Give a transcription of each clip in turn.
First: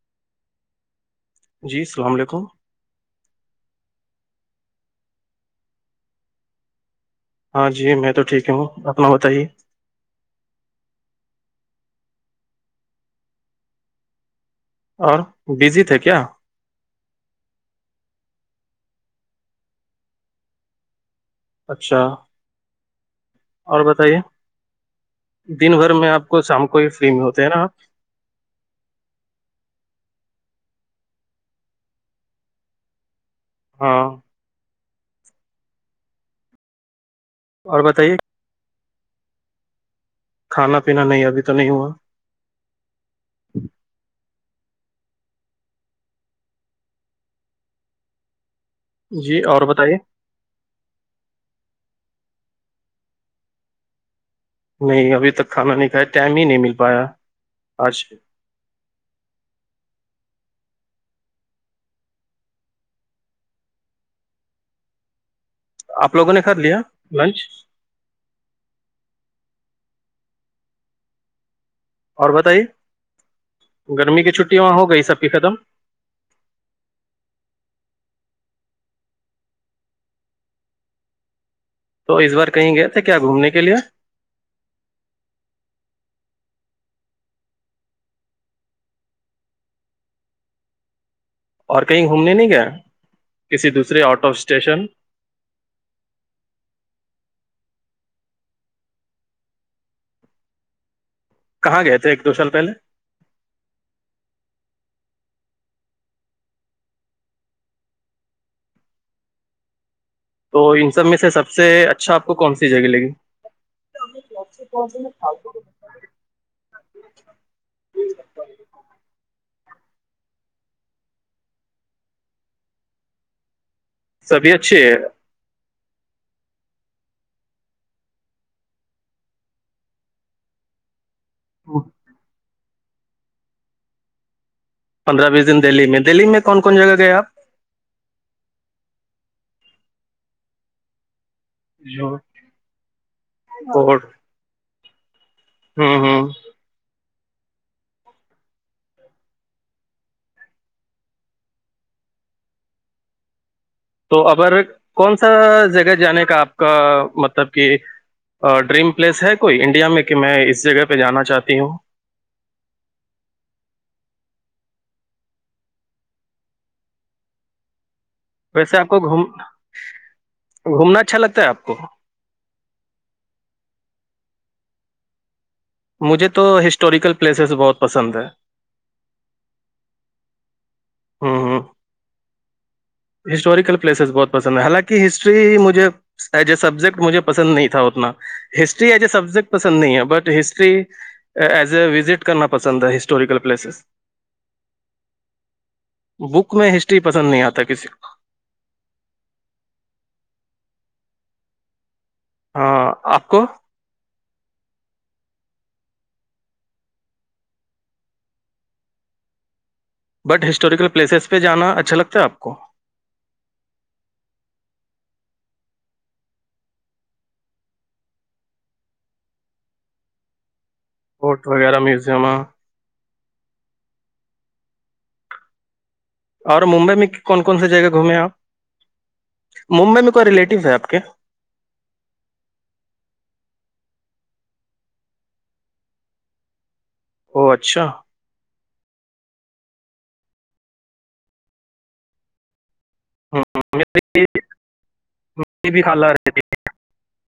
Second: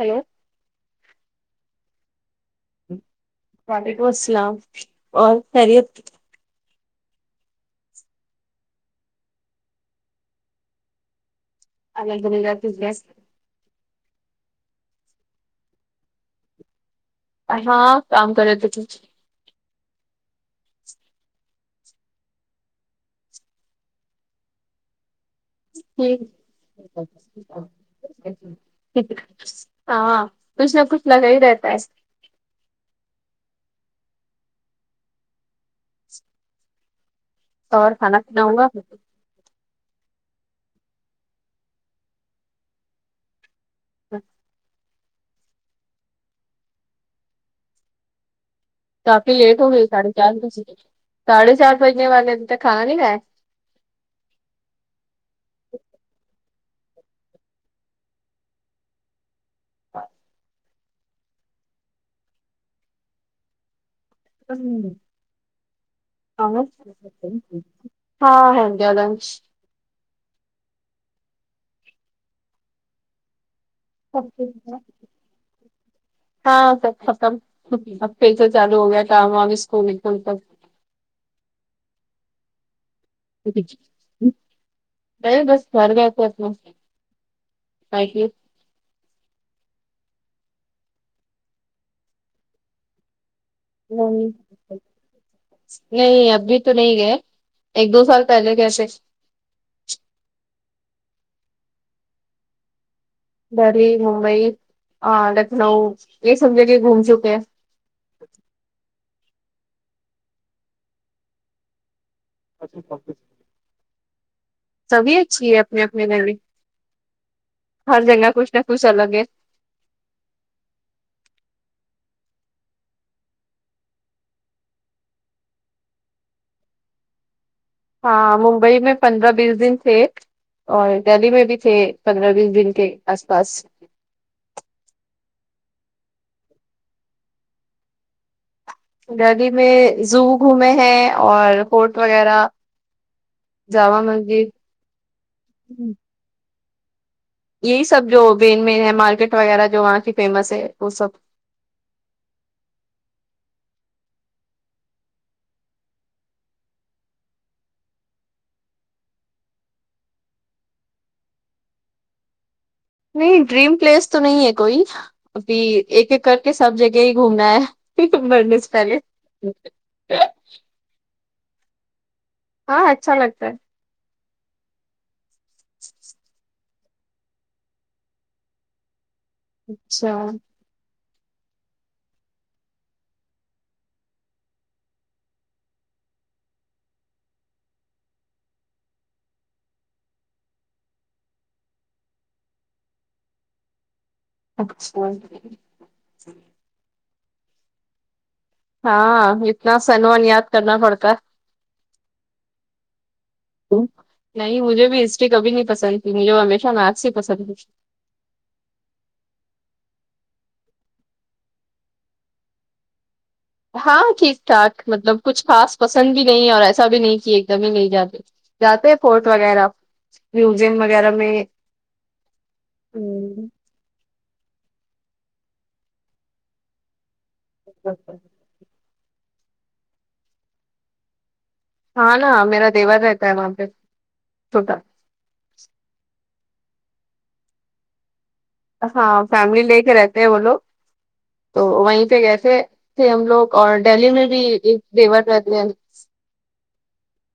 Hello جی السلام علیکم وعلیکم السلام اور خیریت ہاں جی میں تو ٹھیک ہوں اپنا بتائیے اگر گ تری اور بزی تھے کیا ہاں کام کرے ت اچھا اور بتائیے دن بھر میں آپ کو شام کو ہی فری میں ہوتے ہیں نا ہاں کچھ نہ کچھ لگا ہی رہتا ہے ہاں اور کھانا پینا ہوا پھر کھانا پینا نہیں ابھی تو نہیں ہوا [unintelligible] کافی جی لیٹ اور ہو گئی بتائیے ساڑھے چار بجے ساڑھے چار بجنے والے ابھی تک کھا نہیں کھائے نہیں ابھی تک کھانا نہیں کھایا ٹائم ہی نہیں مل پایا آج سے [unintelligible] ہ آپ لوگوں نے کر لیا لنچ ہاں ہ گے الدن اور بتائیے گرمی کی چھٹی وہاں ہو گئی سب کی ختم ہاں س پکم ہے تو چالو ہو گیا کام آ بھی اسکولکن تو تو اس بار کہیں گئے تھے کیا گھومنے کے لیے [unintelligible] نہیں بس گھر گ تو مس بک اور کہیں گھومنے نہیں گیا کسی دوسرے آؤٹ نہیں آف اسٹیشن نہیں ابھی تو نہیں گئے ایک دو سال پہلے کیسے کہاں گئے تھے ایک دو سال پہلے دہلی ممبئی لکھنؤ یہ سم جگے گھوم چکے ہیں تو ان سب میں سے سب سے اچھا آپ کو کون سی جگہ لگی سبھی اچھی ہے اپنے اپنے ریلی ہر جگہ کچھ نہ کچھ الگ ہے سبھی اچھے ہے ہاں ممبئی میں پندرہ بیس دن تھ اور دہلی میں بھی تھے پندرہ بیس دن کے آس پاس پندرہ بیس دن دہلی میں دہلی میں کون کون جگہ گئے آپ دہلی میں زو گھومے ہیں اور فٹ آپ وغیرہ اور جامع مسجد ہوں ہوں یہی سب جو مین مین ہے مارکیٹ وغیرہ جو وہاں کی فیمس ہے وہ سب تو اگر کون سا جگہ جانے کا آپ کا مطلب کہ ڈریم پلیس ہے کوئی انڈیا میں کہ میں اس جگہ پہ جانا چاہتی ہوں نہیں ڈریم پلیس تو نہیں ہے کوئی ابھی ایک ایک کر کے سب جگہ ہی گھومنا ہے بڈس ویسے آپ پال کو گھوم گھومنا اچھا لگتا ہے آپ کو ہاں اچھا لگتا ہے مجھے تو ہسٹوریکل پلیسز بہت پسند ہے اچھا ہوں ہوں ہسٹوریکل پلیسز بہت پسند ہیں حالانکہ ہسٹری مجھے ایز اے سبجیکٹ مجھے پسند نہیں تھا اتنا ہسٹری ایز اے سبجیکٹ پسند نہیں ہے but history as a visit کرنا پسند ہے ہسٹوریکل پلیسز اکول اسٹی پسند نہیں آتا کسی کو ہاں اتنا سنوان یاد کرنا پڑتا ہے ہاں آ کوو نہیں مجھے بھی ہسٹری کبھی نہیں پسند تھی مجھے وہ ہمیشہ میتھس ہی پسند تھی بٹ ہسٹوریکل پلیسز پہ جانا اچھا لگتا ہے آپ کو ہاں ٹھیک ٹھاک مطلب کچھ خاص پسند بھی نہیں ہے اور ایسا بھی نہیں کہ ایک دم ہی نہیں جاتے جاتے ہیں فورٹ وغیرہ میوزیم وغیرہ میں کوورٹ وغیرہ میوزیم ہوں اور ممبئی میں کون کون سی جگہ گھومے آپ ممبئی میں کوئی ریلیٹیو ہے آپ کے ہاں نا میرا دیور رہتا ہے وہاں پہ سوٹا او اچھا ہاں فیملی لے کے رہتے ہیں وہ لوگ تو وہیں پہ گسے تھے ہم ہوں، لوگ اور دہلی میری میں بھی ایک دیور رہتے س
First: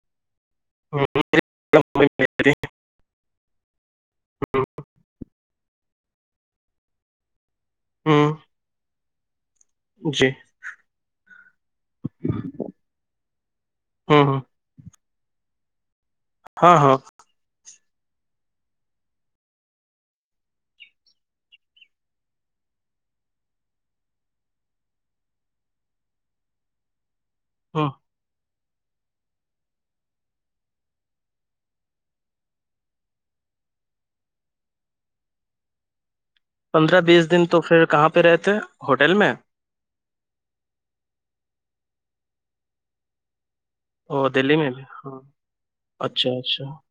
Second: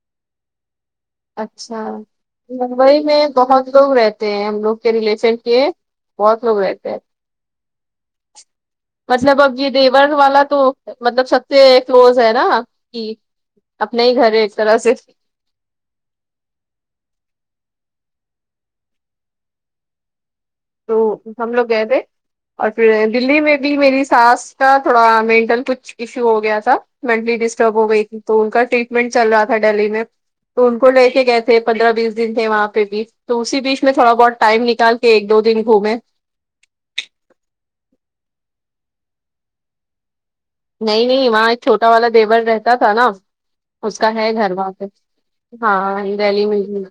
اچھا میں رہتی دبئی میں بہت لوگ رہتے ہیں ہے۔ ہم لوگ کے ریلیشن کے بہت لوگ رہتے ہیں ہوں، [inaudible] مطلب اب یہ دیور ہوں، جی والا تو مطلب سب سے کلوز ہے نا کہ اپنے ہی ہوں گھر ہوں ایک طرح سے ہاں ہاں تو ہم لوگ گئے تھے اور پھر دلی میں بھی میری سس کا تھوڑا مینٹل کچھ ایشو ہو گیا تھا مینٹلی ڈسٹرب ہو ہاں گئی تھی تو ان کا ٹریٹمنٹ چل رہا تھا ڈیلی میں تو ان کو لے کے گئے تھے پندرہ بیس دن تھے وہاں پہ بھی تو اسی بیچ میں تھوڑا بہت ٹائم نکال کے ایک دو دن گھومے پندرہ بیس دن تو پھر کہاں پہ رہتے ہوٹل میں نہیں نہیں وہاں ایک چھوٹا والا دیور رہتا تھا نا اس کا او ہے گھر دلی میں بھی ہاں واپس ہاں اچھا دہلی میں اچھا ہی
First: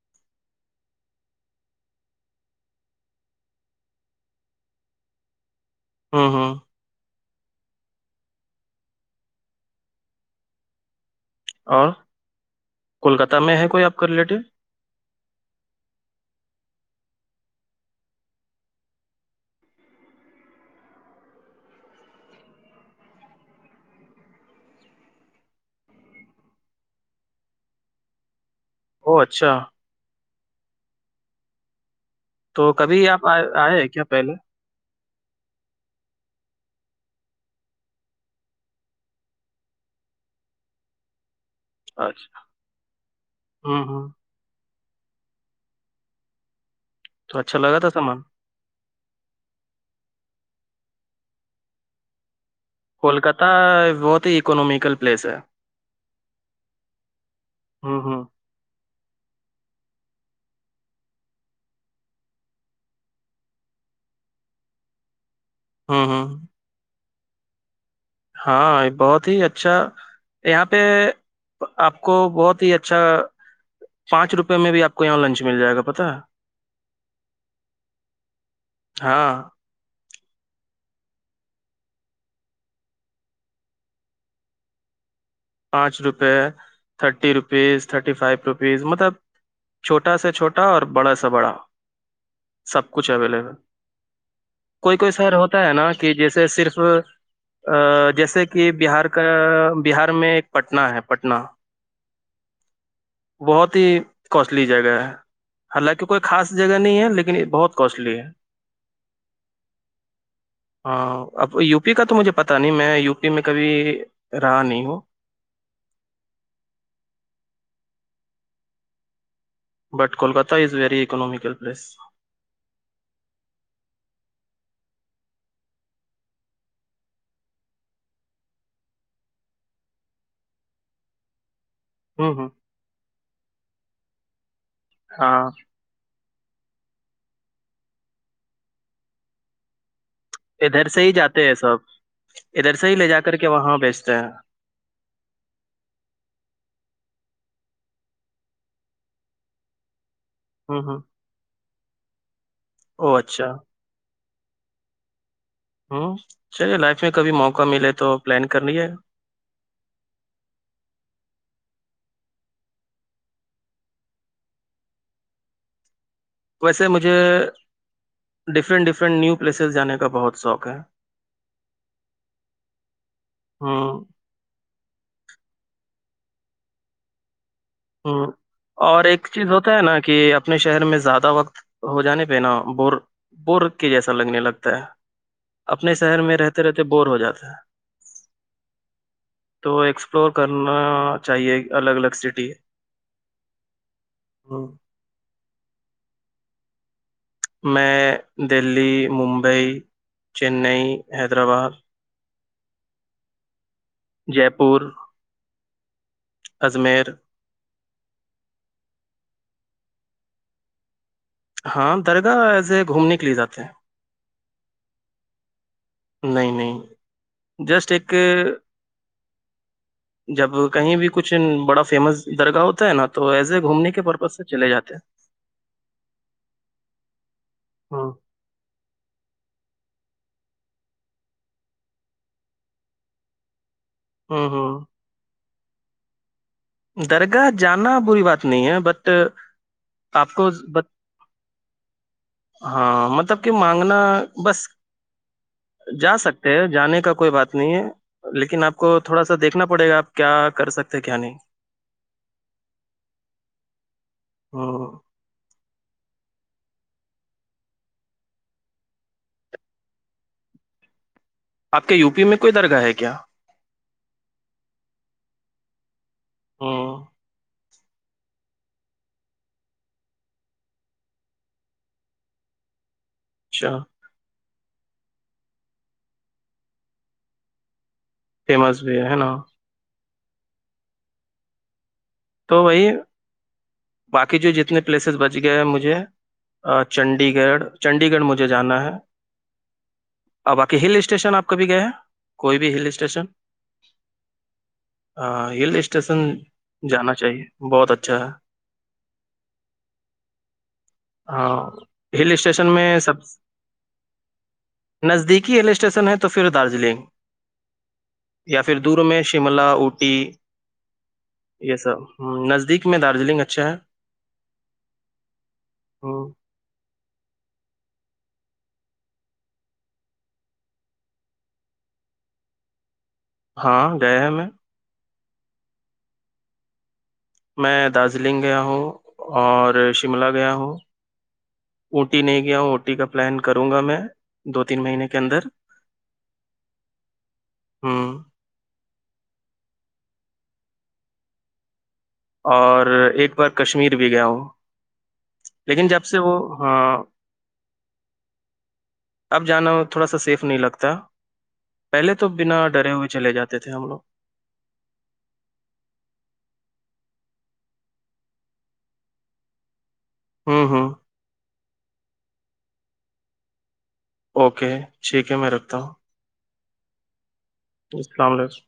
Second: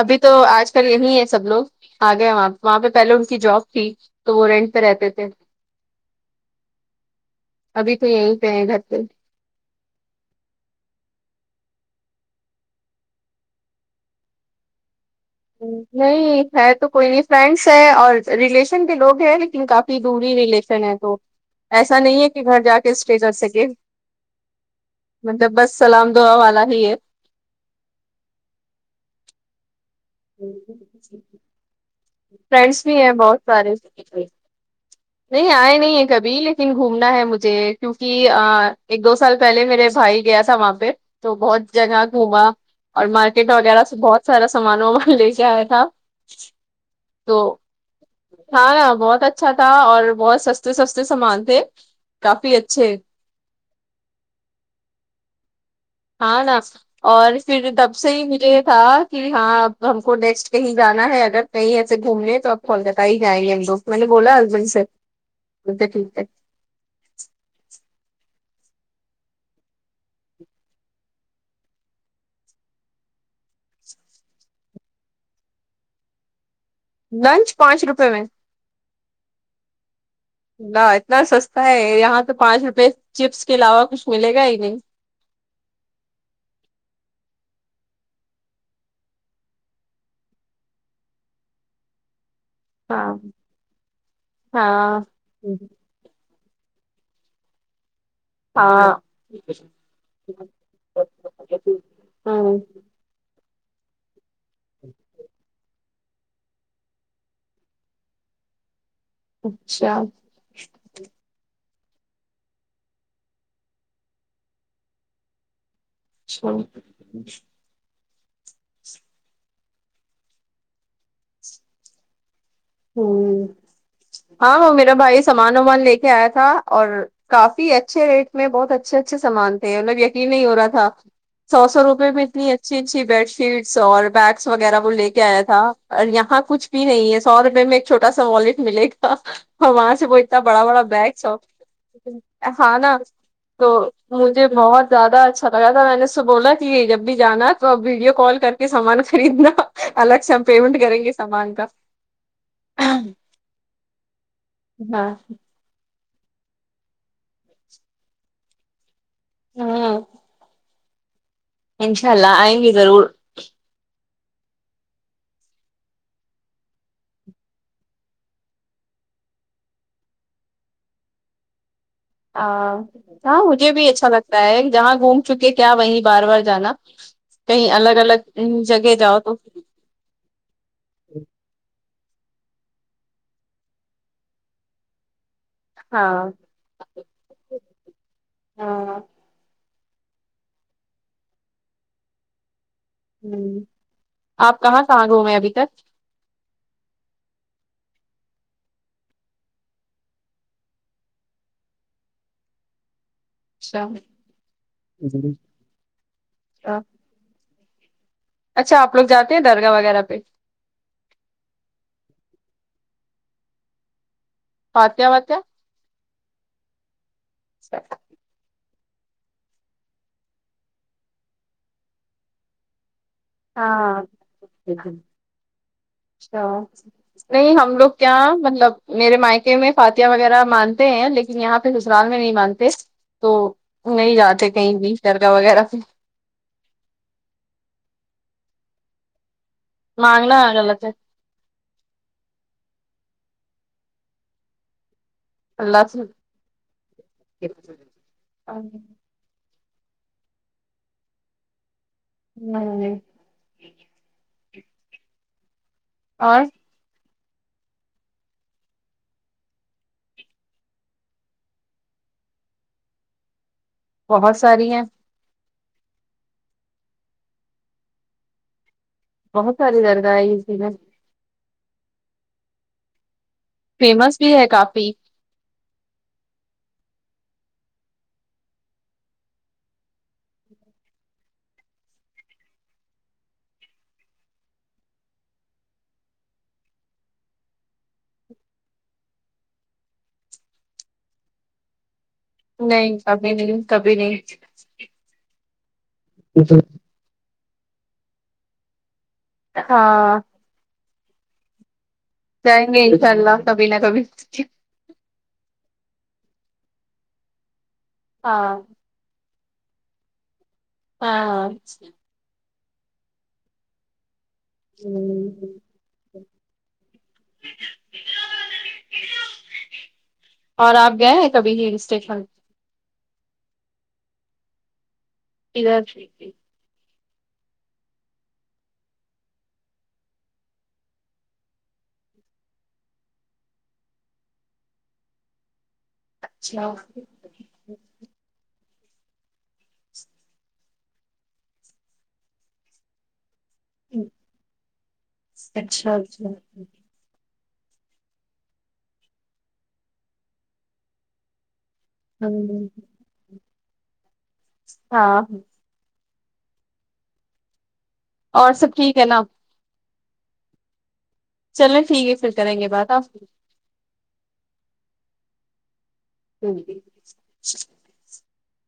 ابھی تو آج کل یہی ہے سب لوگ آ گئے وہاں وہاں پہ پہلے ان کی جاب تھی تو وہ رینٹ پہ رہتے تھے ہاں ہاں ابھی تو یہیں پہ ہیں گھر پہ اور کولکتہ میں ہے کوئی آپ کا ریلیٹو نہیں ہے تو کوئی نہیں فرینڈس ہے اور ریلیشن کے لوگ ہیں لیکن کافی دوری ریلیشن تو ایسا نہیں ہے کہ گھر جا کے اسٹیج کر سکے مطلب بس سلام دعا والا ہی ہے او اچھا تو فرینڈس بھی کبھی ہیں آپ بہت آئے سارے آئے ہیں کیا پہلے نہیں آئے نہیں ہے کبھی لیکن گھومنا ہے مجھے کیونکہ ایک دو سال پہلے میرے بھائی گیا تھا وہاں پہ تو بہت جگہ اچھا گھوما اور مارکیٹ وغیرہ ہوں س ہوں بہت سارا سمان ومان لے کے آیا تھا تو اچھا لگا تھا سامان ہاں ہ بہت اچھا تھا اور بہت سستے سستے سامان تھے کافی اچھے کولکہ بہت ہی اکنامکل پلیس ہے ہاں نا اور پھر دب ہوں سے ہی ہوں ملے تھا کہ ہاں ا ہم کو نیکسٹ کہیں جانا ہے اگر کہیں ایسے گھومنے تو اپ کولکہ ہی جائیں گے ہم لوگ میں نے بولا ہسبینڈ سے ب ہوں ٹھیک ہے ہوں ہاں بہت ہی اچھا یہاں پہ آپ کو بہت ہی اچھا پانچ روپے میں بھی آپ کو یہاں لنچ مل جائے گا پتا لنچ پانچ روپے میں ہاں نہ اتنا سستا ہے یہاں تو پانچ روپے چپس کے علاوہ کچھ ملے گا ہی نہیں پانچ روپے thirty rupees thirty five rupees مطلب چھوٹا سا چھوٹا اور بڑا سا بڑا سب کچھ ہاں اویلیبل کوئی ہاں کوئی سر ہوتا ہے نا کہ جیسے صرف جیسے کہ ہاں بہار کا بہار میں پٹنہ ہے پٹنہ ہوں بہت ہی کوسٹلی جگہ ہے حالانکہ کوئی خاص جگہ نہیں ہے لیکن یہ بہت کوسٹلی ہے اچھا ہاں اب یو پی کا تو مجھے پتا نہیں میں یو پی میں کبھی رہا نہیں ہوں [unintelligible] but Kolkata is very economical place ہ ہاں وہاں میرا بھائی سامان وامان لے کے آیا تھا اور کافی اچھے ریٹ میں بہت اچھے اچھے سامان تھے مطلب یقین نہیں ہو رہا تھا سو سو روپ میں ہوں ہوں اتنی اچھی اچھی بیڈ شیٹس اور بیگس وغیرہ وہ لے کے آیا ہاں تھا اور یہاں کچھ بھی نہیں ہے سو روپے میں ایک چھوٹا سا والٹ ملے گا اور وہاں سے وہ انا بڑا بڑا ادھر سے بیگ ہی س ہو جاتے ہیں سب ادھر ہاں سے ہی نا لے جا کر کے تو وہاں بیچتے ہیں مجھے بہت زیادہ اچھا لگا تھا میں نے اس سے بولا کہ جب بھی جانا تو ا ویڈیو کال کر کے سامان خریدنا الگ سے ہم پیمنٹ ہوں ہوں کریں گے سامان کا او اچھا ہاں ہوں چلیے لائف میں کبھی موقع ملے تو پلان کر لیجے ہوں انشاء اللہ آئیں گے ضرور ویسے مجھے ڈفرینٹ ڈفرینٹ نیو پلیسز جانے کا بہت شوق ہے ا ہاں مجھے بھی ہوں اچھا لگتا تا ہے جہاں گھوم چکے کیا وہیں بار بار جانا کہیں الگ الگ ہوں جگہ اور جاؤ ایک تو چیز ہوتا ہے نا کہ اپنے شہر میں زیادہ وقت ہو جانے پہ نا بور بور کے جیسا لگنے لگتا ہے اپنے شہر ہاں میں رہتے رہتے بور ہو جاتے ہیں ہاں تو ایکسپلور کرنا چاہیے الگ الگ سٹی ہ آپ کہاں کہاں گ میں ابھی تک میں دہلی ممبئی چینئی حیدرآباد اچھا جے پور اجمیر اچھاپ لوگ جے ہیں درگاہ وغیرہ پہ ہاں درگاہ ایسے گھومنے کے لیے جاتے ہیں پاتیا واتیا نہیں نہیں جسٹ ایک جب کہیں بھی کچھ بڑا فیمس درگاہ ہوتا ہے نا تو ایز اے گھومنے ہاں کے پرپز سے چلے جاتے ہیں اچھا نہیں ہم لوگ ہوں کیا مطلب میرے مائکے میں فاتیہ وغیرہ مانتے ہیں لیکن یہاں پھر سسرال میں نہیں مانتے تو نہیں ہوں جاتے کہیں بھی ہوں شر کاا وغیرہ پ درگاہ جانا بری بات نہیں ہے بٹ آپ مانگنا کو غلط ہے ہاں مطلب کہ مانگنا بس اللہ جا سکتے ہیں جانے کا کوئی بات نہیں سے ہے لیکن آپ کو تھوڑا سا دیکھنا پڑے گا آپ کیا کر سکتے ہیں کیا نہیں ہ جی ہاں اور آپ کے یو پی میں کوئی درگاہ ہے کیا بہت ساری ہیں ہاں بہت ساری درگاہ آئی س نا اچھا فمس بھی ہے کافی فیمس بھی ہے ہے نا تو وہی باقی جو جتنے پلیسز بچ گئے ہیں مجھے چنڈی گڑھ چنڈی گڑھ مجھے جانا ہے باقی ہل اسٹیشن آپ کبھی گئے ہیں کوئی نہیں کبھی نہیں کبھی نہیں ہاں ہل اسٹیشن جانا چاہیے بہت اچھا ہے ہاں ہاں ہل جائیں اسٹیشن گے میں انشاء سب اللہ کبھی نہ کبھی نزدیکی ہل اسٹیشن ہے تو پھر دارجلنگ ہاں یا پھر دور میں شملہ اوٹی ہاں ہوں۔ یہ سب ہ نزدیک میں دارجلنگ اچھا ہے ہوں ہم، اور آپ گئے ہیں کبھی ہی اسٹیشن ہاں گئے ہیں میں اھا ھیک ہے میں دارجلنگ گیا ہوں اور شملہ گیا ہوں اٹی نہیں گیا ہ اٹی کا پلان کروں گا میں دو تین مہینے کے اندر اچھا ہوں اور ایک بار کشمیر بھی گیا ہوں لیکن اچھا جب سے اچھا وہ ہاں اب جانا تھوڑا سا سیف نہیں لگتا پہلے ہ تو بنا ڈرے ہوئے چلے جاتے تھے ہم لوگ ہاں ہاں اور سب ٹھیک ہے نا ہوں ہوں چلیں ٹھیک ہے پھر کریں گے بات آپ اوکے ٹھیک ہے میں رکھتا ہوں جی جی السلام علیکم